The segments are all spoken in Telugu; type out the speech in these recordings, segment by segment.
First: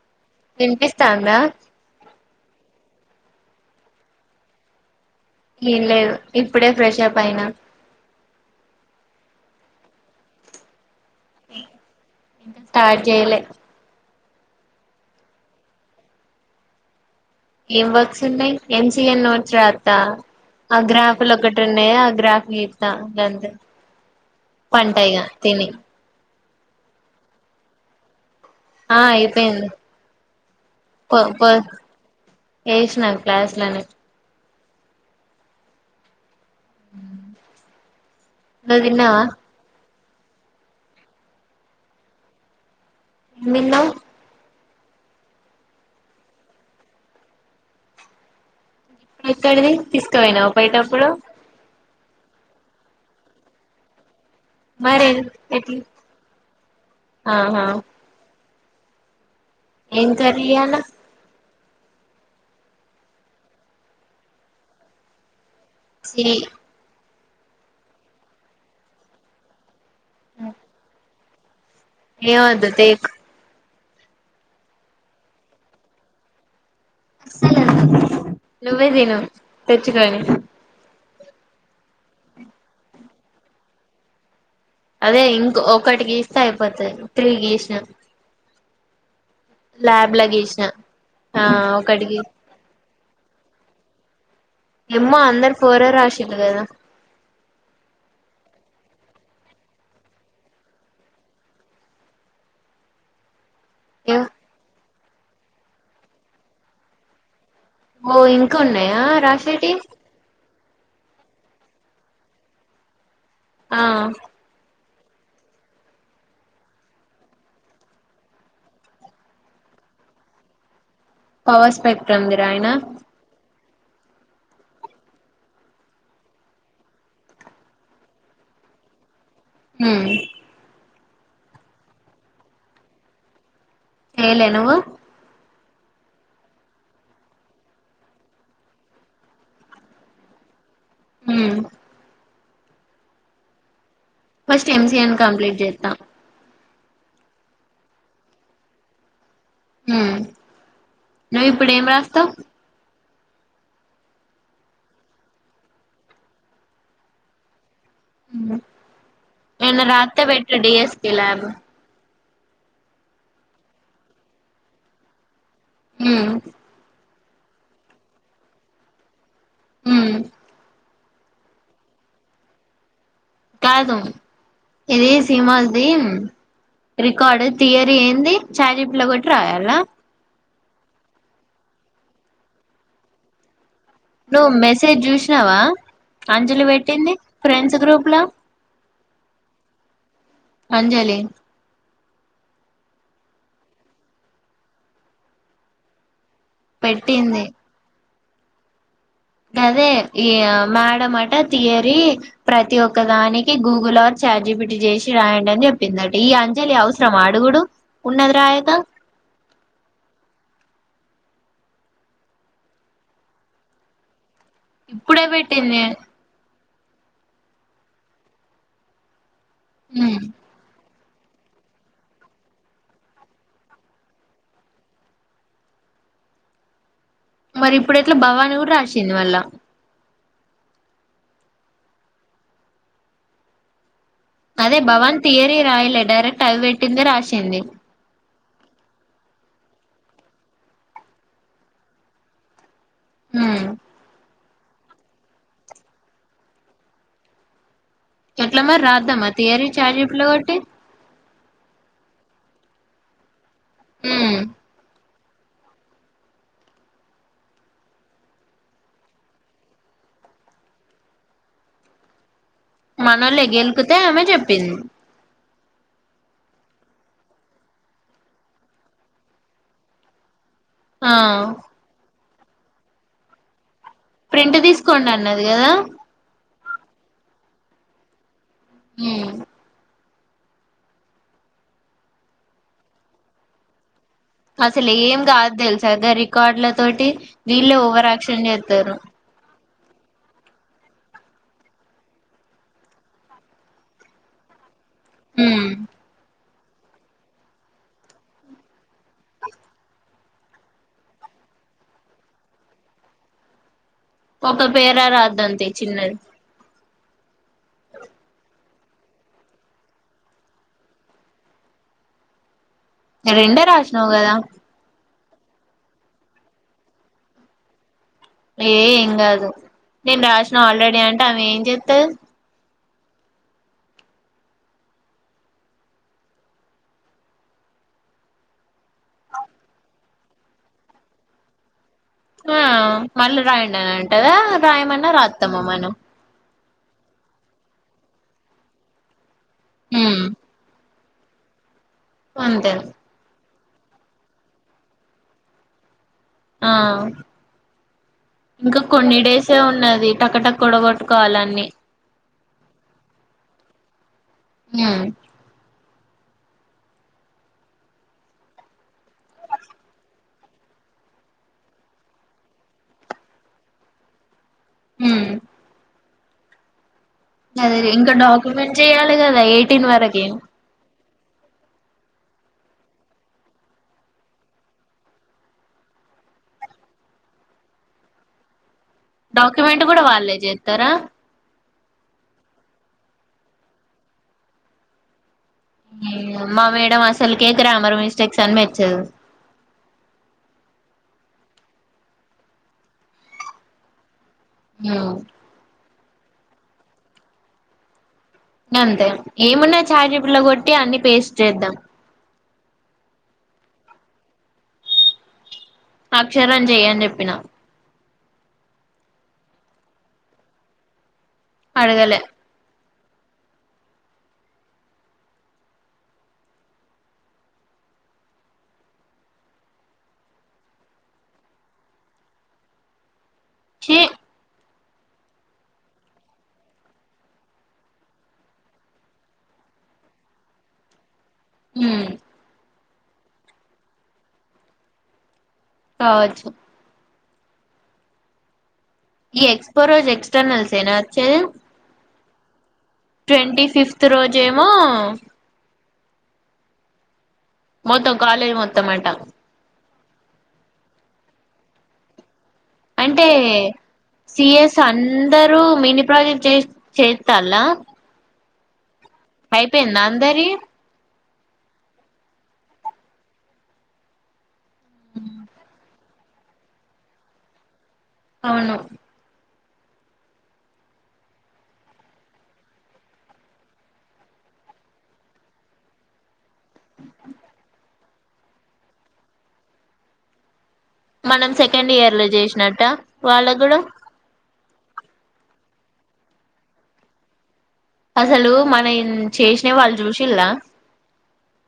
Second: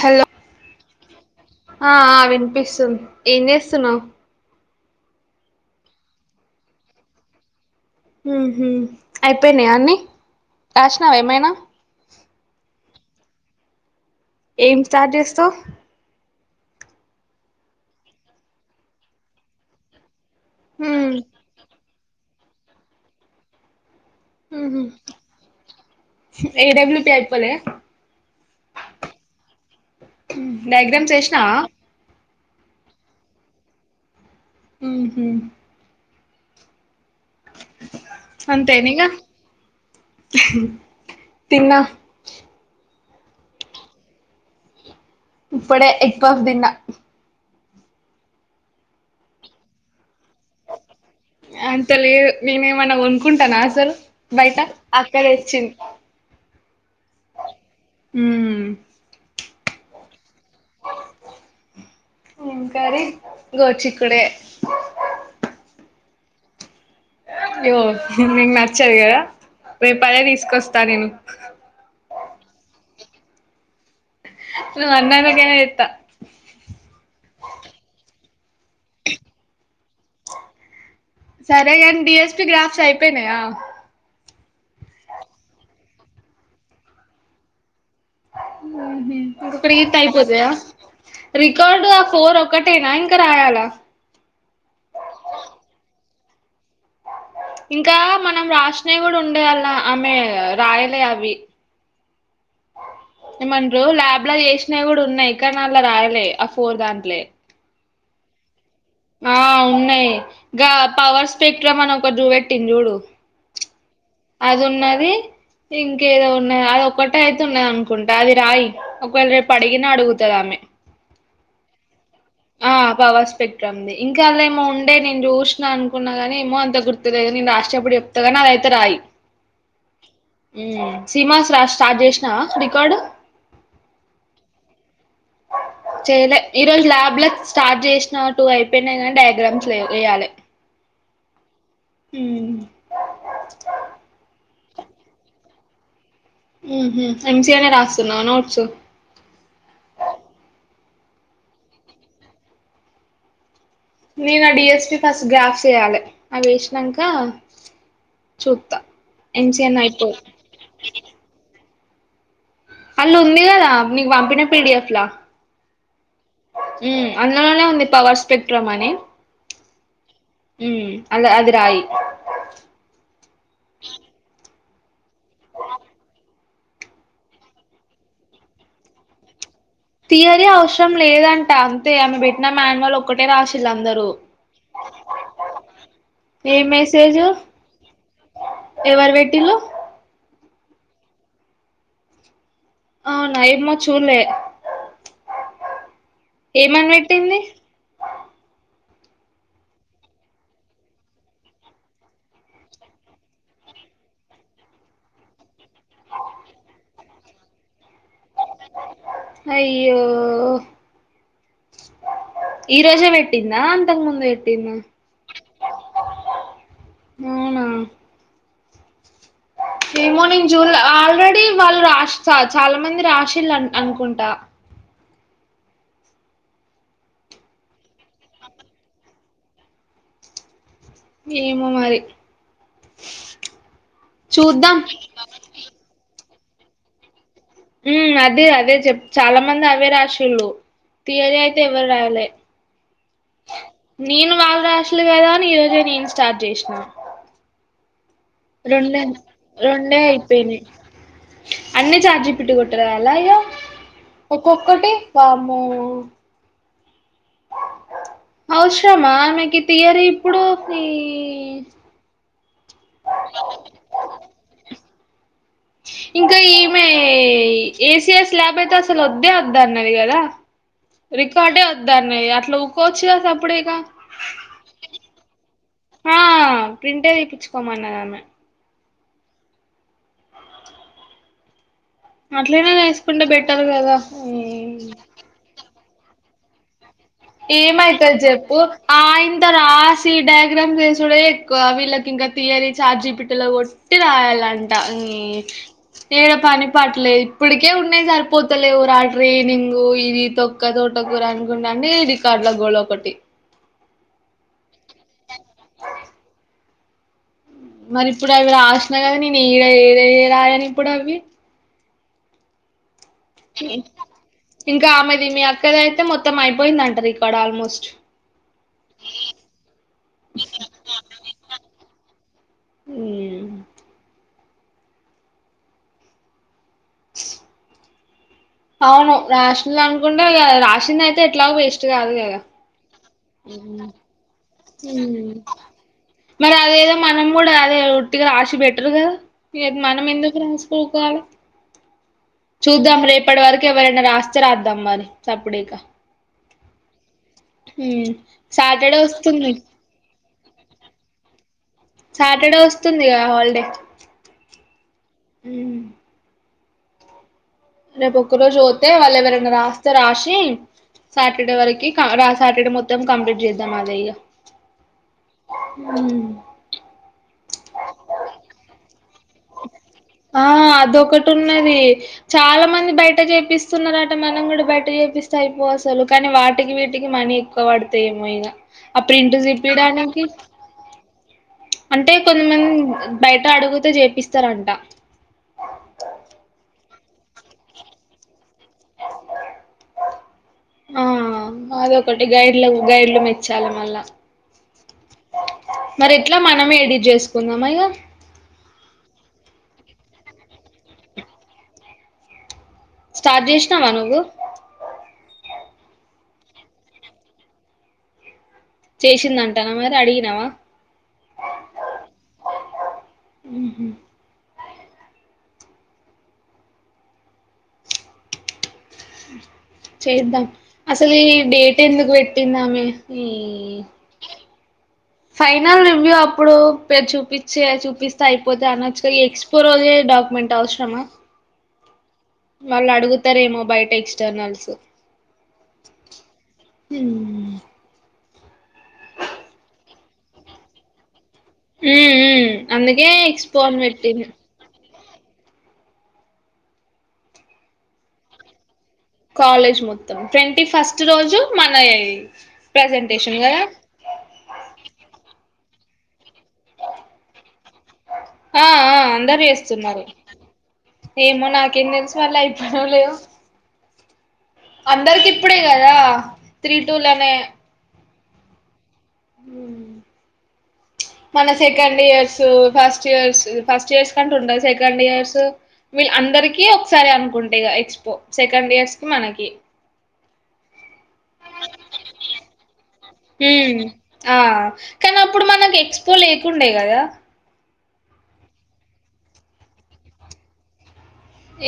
హలో వినిపిస్తాందా ఆ ఆ వినిపిస్తుంది. ఏం చేస్తున్నావ్? ఏం లేదు ఇప్పుడే ఫ్రెషప్ అయినా. ఉహ్ హు అయిపోయినాయ అన్ని. రాసినావ ఏమైనా టార్ట్ జెయ్లే ఏం స్టార్ట్ చేస్తావ్ ఏం వర్క్స్ ఉన్నాయి. ఎం. జి. ఎల్ నోట్స్ రాత్తా ఆ ఉమ్ గ్రాఫులు ఒకటి ఉన్నాయా. ఆ గ్రాఫ్ గీత్త గంతే పంట ఇగా తిని రే. డబ్ల్యూ. పి అయిపోలే? ఆ అయిపోయింది. డయాగ్రామ్స్ కొ కొ వేసినావా ఏష్నా క్లాస్లనే ఉహ్ హూ నువ్వు అంతేనిగా తిన్నావా తిన్న ఎందీన్నావ్ ఇప్పుడే ఎగ్ఫఫ్ దిన్న ఎక్కడిది తీసుకవైనా పోయ్టప్పుడు? అంతలేదు. నేనేమన్నా కొనుక్కుంటనా. అసలు బయట మరి అక్క ఎట్ల తెచ్చింది. ఆహా మ్మ్ ఏం కర్రియాల ఏం కర్రీ గోడ్చికూడ్గాయ్. చీ యో నిక్ నచ్చదు గదా. రేప్ అదే తీసుకొస్తా. నేను ఏమంత దేక్ నువ్వు అన్నందకేనా చేత్త నువ్వే తిను తెచ్చుకొని సరేగాని డిఎస్పి గ్రాఫ్స్ ఐపేనాయా? అదే ఇంక్ ఒకటి గీస్తే అయిపోతది త్రీ గీస్నా ఊహు ఇంకొక్కటి గీత్తే లా అయిపోతయా గీసిన ఆ రికార్డు ఆ ఒకటికి ఫోర్ ఒక్కటేనా ఇం రాయాలా? ఏమ్మొ అందరు ఫోరే రాశిండ్రు గదా? ఇంకా మనం రాసినవి కూడా ఉండే అలా ఆమె రాయలే అవి ఏమంట్రు ల్యాబ్లా చేసినవి కూడా ఉన్నాయ్ కానీ ఆల్ల రాయ్లే ఆ ఫోర్ దాంట్లే ఓ ఇంకా ఉన్నాయా ఆ రాషెటివి? ఉన్నాయి గా పవర్ స్పెక్ట్రమ్ అని ఒకట్ చూబెట్టింది జూడు ఆ ఏ ఇంకేదో ఉన్నా అది ఒకటే అయితే ఉన్నది అనుకుంటా అది రాయి ఒకవేళ రేపు అడిగిన అడుగుతది ఆమె పవర్ స్పెక్ట్రమ్ ది రాయ్నా? ఉంది ఇంకా ఏమో ఉండే నేను చూస్నా అన్కున్నా కానీ ఏమో అంత గుర్తులేదు నేను రాసేటప్పుడు చెప్తాగాని అదైతే రాయి హ్మ్ హ్మ్. సీమాస్ రాజ్ స్టార్ట్ చేసినావా రికార్డు చేయ్లే నువ్వు అ చేయ్లే ఈరోజు ల్యాబ్ల స్టార్ట్ చేసినా టూ ఐపోయ్నా కానీ డయాగ్రామ్స్ లేవ్ వెయ్యాలె హుమ్ ఉమ్ ఫస్ట్ ఎంసీఎన్ కంప్లీట్ చేత్తా. మ్ హు ఎంసీయేనే రాస్తున్నావా నోట్స్ ఉ. నువ్వు ఇప్పుడు ఏం రాస్తావ్? నేను ఆ డిఎస్పి ఫస్ట్ గ్రాఫ్స్ వెయ్యాలె అవి వేస్నంకా హ్మ్ చూత్తా ఎంసిన్ ఏమన్నా ఐపో రాత్తే పెట్టు డిఎస్పి ల్యాబ్ అల్లు ఉంది కదా నీకు పంపిన పీడిఎఫ్లా ఉమ్ మ్ అందులోనే ఉంది పవర్ స్పెక్ట్రమ్ అని హ్మ్ ఉమ్ అలె అది రాయి కాదు ఇది సీమద్దీన్ రికార్డ్ థియరీ ఏంది చాట్జీప్ లో కొట్టి రాయాలా? థియరీ అవసరం లేదంట అంతే ఆమె పెట్టిన మ్యాన్యువల్ ఒక్కటే రాసిల్లా నువ్వు మెసేజ్ జూసినావా ఏ అంజలి పెట్టింది మెసేజ్ ఫ్రెండ్స్ గ్రూప్లా ఎవరు పెట్టిల్లు అంజలి ఆ నైడ్మా చూల్లే ఏమనిపెట్టింది? పెట్టింది అదే ఈ మేడం అట థియరీ ప్రతి ఒక్కదానికి గూగుల్ ఆర్ జె చాట్జీపిటి జేసి రాయండి అని చెప్పిందట ఈ అంజలి అవసరమా అడుగుడు ఉన్నది రాయక అయ్యో ఈ రోజే పెట్టిందా అంతకు ముందు పెట్ ఇప్పుడే పెట్టింది. అవునా? ఏమో ఉమ్ నేన్ చూడ్లే ఆళ్ ఆల్రెడీ వాళ్ళు రాష్ చాలా మంది రాశిల్లు అనుకుంటా మరి ఇప్పుడు ఎట్లా భవాని గూడా రాసింది మళ్ళ ఏమో మరి చూద్దాం అదే భవాన్ థీయరీ రాయిలే డైరక్ట్ అది పెట్టిందె రాశి మ్మ్ అదే అదే చెప్ చాలా మంది అవే రాసీళ్ళు థీయరీ అయితే ఎవరు రయాలే ఉమ్ నేను వాళ్ళు రాసీలు కదా అని ఈ రోజే నేను స్టార్ట్ జేసిన ఎట్లా మరి రెండే రాద్దామా థియరీ చాట్ రెండే జీపీటీలో కొట్టి అయిపోయినీ అన్నీ చాట్ జి పిటి కొట్టెర ఆళ్ళ య్య ఉమ్ ఒక్కొక్కటి వామ్మో బౌ బౌ అవసరమా ఆమెకి థీయరి ఇప్పుడు ఫి... మనళ్ళీ గేలుకుతే ఆమె చెప్పింది [inaudible] ఇంకా ఈమె ఏసిఎస్ ల్యాబ్ అయితే అస్సలు వద్దే వద్ద అన్నది గదా ఆ రికార్డె వద్దన్నది అట్లా ఊకోవచ్చుగ సప్పుడెక ప్రింట్ తీసుకోండి అన్నది కదా ప్రింట్ ఏ తీపిచ్చుకోమన్నదామే ఉమ్ అట్లనే ఎసుకుంటే బెట్టరు కదా అసలేం గాదు దెలుసా గా రికార్డుల తోటి వీళ్ళే ఓవర్ ఏమైతది యాక్షన్ జెప్పు చేస్తారు ఆయింత రా సి డయాగ్రామ్స్ ఎసుడే ఎక్కువ వీళ్ళకి ఇంక థీయరి చాట్ జి పిటి రో కొట్టి రాయాల ట నీ ఉమ్ ఏడ పని పాటలే ఇప్పటికే ఉన్నాయి సరిపోతలేవు రా ట్రైనింగు ఇది తొక్క తోట కూర అనుకుంటా అంటే ఈ రికార్డుల గోళ ఒకటి ఒక పెరా రాద్దాం తీ చిన్నది మరి ఇప్పుడు అవి రాసిన కదా నేను ఈడ ఏడ రాయలి ఇప్పుడు అవి రెండే రాసినావు కదా ఇంకా ఆమె ది మీ అక్కది అయితే మొత్తం అయిపోయిదంట రికార్డు ఆల్మోస్ట్ ఏ ఏం గాదు నేను రాసినా ఆల్రెడీ అంటే ఏం జేత్తది ఉమ్ అవును రాసిలు అనుకుంటే రాసిందయితే ఎట్లాగ వేస్ ఆ మళ్ళీ రాయండని అంటదా రాయమన్నా రాత్తమ మనం మరి అదేదో మనం గూడా అదే ఒట్టిగా రాసి బెటర్ కద మనం ఉమ్ ఎందుకు రాసుకో కాలె అంతే చూద్దాం రేపటి వరకు ఎవరైనా రాసి రాద్దాం మరి చప్పుడేకా ఆ ఇంకా సాటర్డే కొన్ని వస్తుంది డేసే ఉన్నది టక్కటక్ కొడగొట్టుకోవాలన్ని సాటర్డే వస్తుంది గా హాలిడే ఉమ్ మ్ రేపు ఒక్క రోజు ఓతే వాళ్ళు ఎవరైనా రాస్తే రాసి సాటర్డే వరకి సాటర్డే మొత్తం కంప్లీట్ చేద్దాం మాదయ్య ఉమ్ అదేేరే ఇంకా డాక్యుమెంట్ జెయాలి కదా ఎయిటీన్ వరకే టున్నది చాలా మంది బయట చేపిస్తున్నారు అట మనం కూడా బయట చేపిస్త అయిపో అసలు కానీ వాటికి వీటికి మనీ ఎక్కువ వడతాయ ఏమో ఇగ ఆ ప్రింట్ డాక్యుమెంట్ కూడా దీపీడానికి వాళ్ళే చేస్తారా అంటే కొంతమంది బయట అడుగుతే జేపిస్తారంట మా మేడం అసలకే గ్రామర్ మిస్టేక్స్ అని మెచ్చదు ఆ అదొకటి గైడ్ల గైడ్లు మెచ్చాలి మళ్ళా హౌ మరి ఎట్లా మనమే ఎడిట్ చేసుకుందాం ఇగ అంతే ఏముంది చాట్ జిబి లో కొట్టి అన్ని పేస్ట్ చేద్దాం స్టార్ట్ చేసినావా నువ్వు అక్షర ను చెయ్య అని చెప్పిన చేసిందంటానా మరి అడిగినావా అడగలే ఉ హు చేద్దాం అసలు ఈ డేట్ ఎందుకు పెట్టింది ఆమె చె నో సౌండ్ ఫైనల్ రివ్యూ అప్పుడు చూపించే చూపిస్తే అయిపోతే అనచ్చు ఎక్స్పో రోజే డాక్యుమెంట్ ఏంట అవసరమా ఉ వాళ్ళు అడుగుతారేమో బయట ఎక్స్టర్నల్స్ కవచ్చ ఉ ఈ ఎక్స్పో రోజ్ ఎక్స్టర్నల్స్ ఏనా మ్మ్ అందుకే ఎక్స్పో ట్వంటీ అని ఫిఫ్త్ పెట్టింది రోజేమో మొత్తం కాలేజీ మొత్తం అట కాలేజ్ మొత్తం ట్వంటీ ఫస్ట్ రోజు మన అంటే ప్రజెంటేషన్ కదా సిఎస్ అందరూ మినీ ప్రాజెక్ట్ చే చేస్తాల ఆ ఆ అందరూ అయిపోయిందా చెస్తున్నారు అందరి ఏమో నాకేం తెలుసు వాళ్ళవి అయిపోనలేవు అందరికి ఇప్పుడే కదా త్రీ టూ నే అవును ఉ మన second years first years first years కంటూ ఉండ సెకండ్ ఇయర్స్ వీళ్ళ అందరి ఒకసారి అనుకుంటే ఎక్స్పో సెకండ్ ఇయర్స్ కి మనకి మనం సెకండ్ ఇయర్ లో చేసినట్ట వాళ్ళ కూడా హ్మ్ ఆ కానీ అప్పుడు మనకు ఎక్స్పో లేకుండే కదా అసలు మనం చేసిన వాళ్ళు చూసిల్లా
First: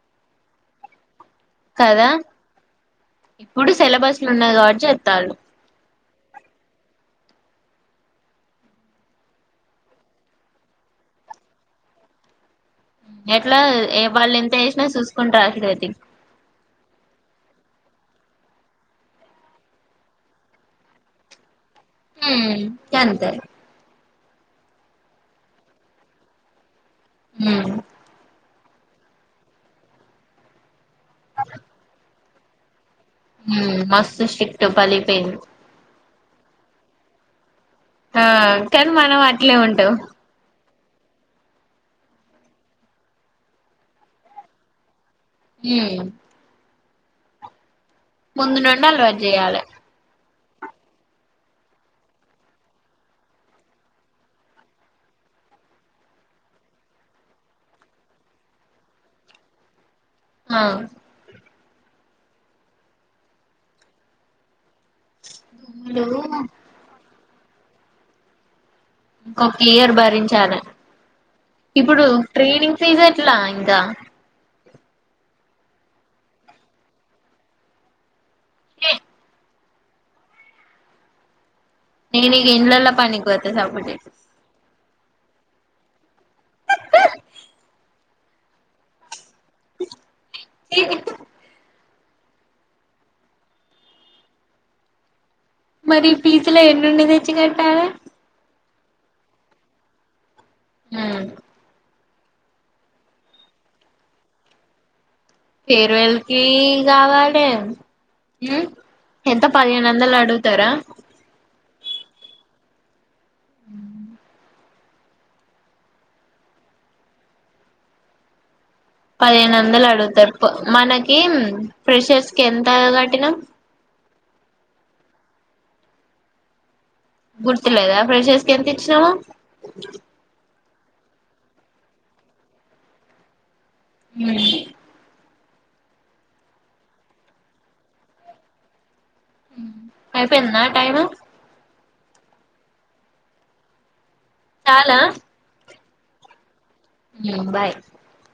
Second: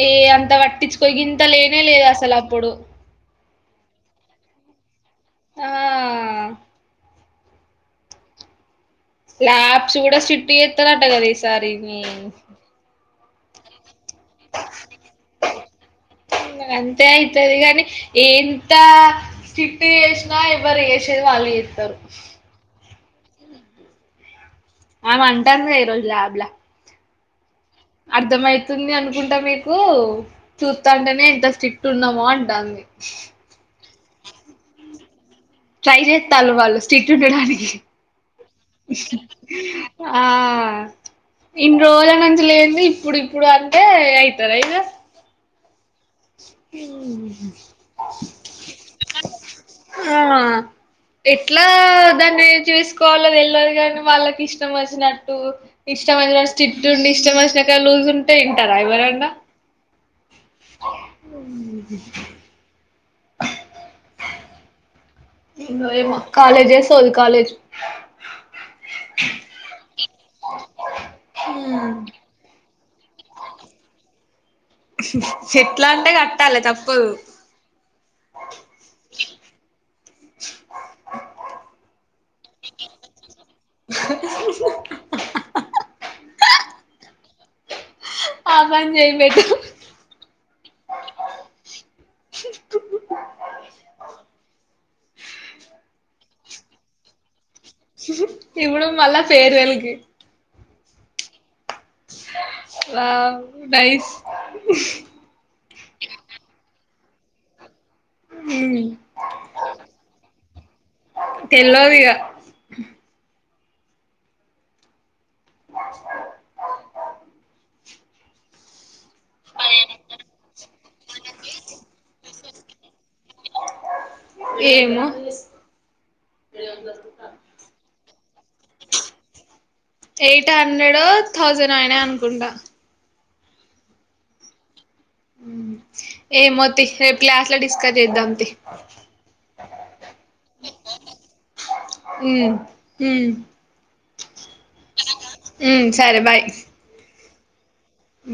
ఏ అంత పట్టించుకో ఇంత లేనే లేదు కదా అసలు అప్పుడు ఇప్పుడు సిలబస్ లు ఉన్నది కాబట్టి చెస్తరు ఆ ల్యాబ్స్ కూడా స్రిక్ట్ చేతరాటగ ఈసారి నీ ఎట్లా ఏ వాళ్ళు ఎంత వేసినా చూసుకుంటా రాసుడే తీ సరే గానీ ఎంత స్రిక్ట్ చేసినా ఎవరు వేసేది వాళ్ళు చెత్ అత్తరు హ్మ్ గంతే ఆమె అంటందిగా ఈ రోజు ల్యాబ్ లా హ్మ్ అర్ధమై వస్తుంది అనుకుంటా మీకు చూస్తుంటేనే ఎంత స్ట్రిక్ట్ ఉన్నామో అంటాంది మస్తు స్టిక్ట్ పగిలిపోయింది ట్రేయ్ చెత్తల్లు వాళ్ళు స్టిక్ ఉండడానికి ఆ కానీ మనం అట్లే ఉంటాం ఆ ఇన్ని రోజుల నుంచి లేంది ఇప్పుడు ఇప్పుడు అంటే అయితారయిగా ఉ ఉ ముంద నుండి అలవాటు చేయాలే ఏమో ఎట్లా దాన్ని చూసుకోవాలో తెల్వదుకాని వాళ్ళకి ఇష్టం వచ్చినట్టు, ఇష్టమచ్చిన స్టిట్ ఉండి ఇష్టం వచ్చినాక లూజ్ ఉంటే ఇంటారా ఎవరన్నా, ఆ ఉహు ఎందొఎమో వీళ్ళు కాలేజే చేస్తది కాలేజ్ ఇంక్కొక్క ఇయర్ భరించాలె ఇప్పుడు ట్రీన్ ఇనింగ్ ఫీజ్ ఎట్లా ఇంకా ఎట్లా అంటే కట్టాలి తప్పదు, [unintelligible] నేనిగా ఇండ్లల్లా పనికి పోత సప్పిడిజెక [unintelligible] ఆ పనిచేయి లేకు ఎప్పుడ్ [unintelligible] మరి పిజులు ఎనుండి తెచ్చి కట్టాలి. ఇప్పుడు మళ్ళ ఫేర్వేల్ కి ఊ వావ్ నైస్ పెరవెల్కి కావలే ము మ్ ఎంత పదిహేను వందలు అడుగుతారా, తెల్వదిగా ఉ [unintelligible] పదిహేను వందలు అడుగుతరు మనకి ప్రెషర్స్ కి ఎంత కట్టినం ఏమో ప్రెషేస్కి ఎంత ఇచ్చినము, ఎ హండ్రెడ్ థౌజండ్ అయినా అనుకుంటా, ఉ ఏమోతి రేపు క్లాస్ లో డిస్కస్ చేద్దాంతీ, అయిపోయిందా టైమ్ ఉ ఉ చాలా సరే బాయ్ బాయ్ ఉ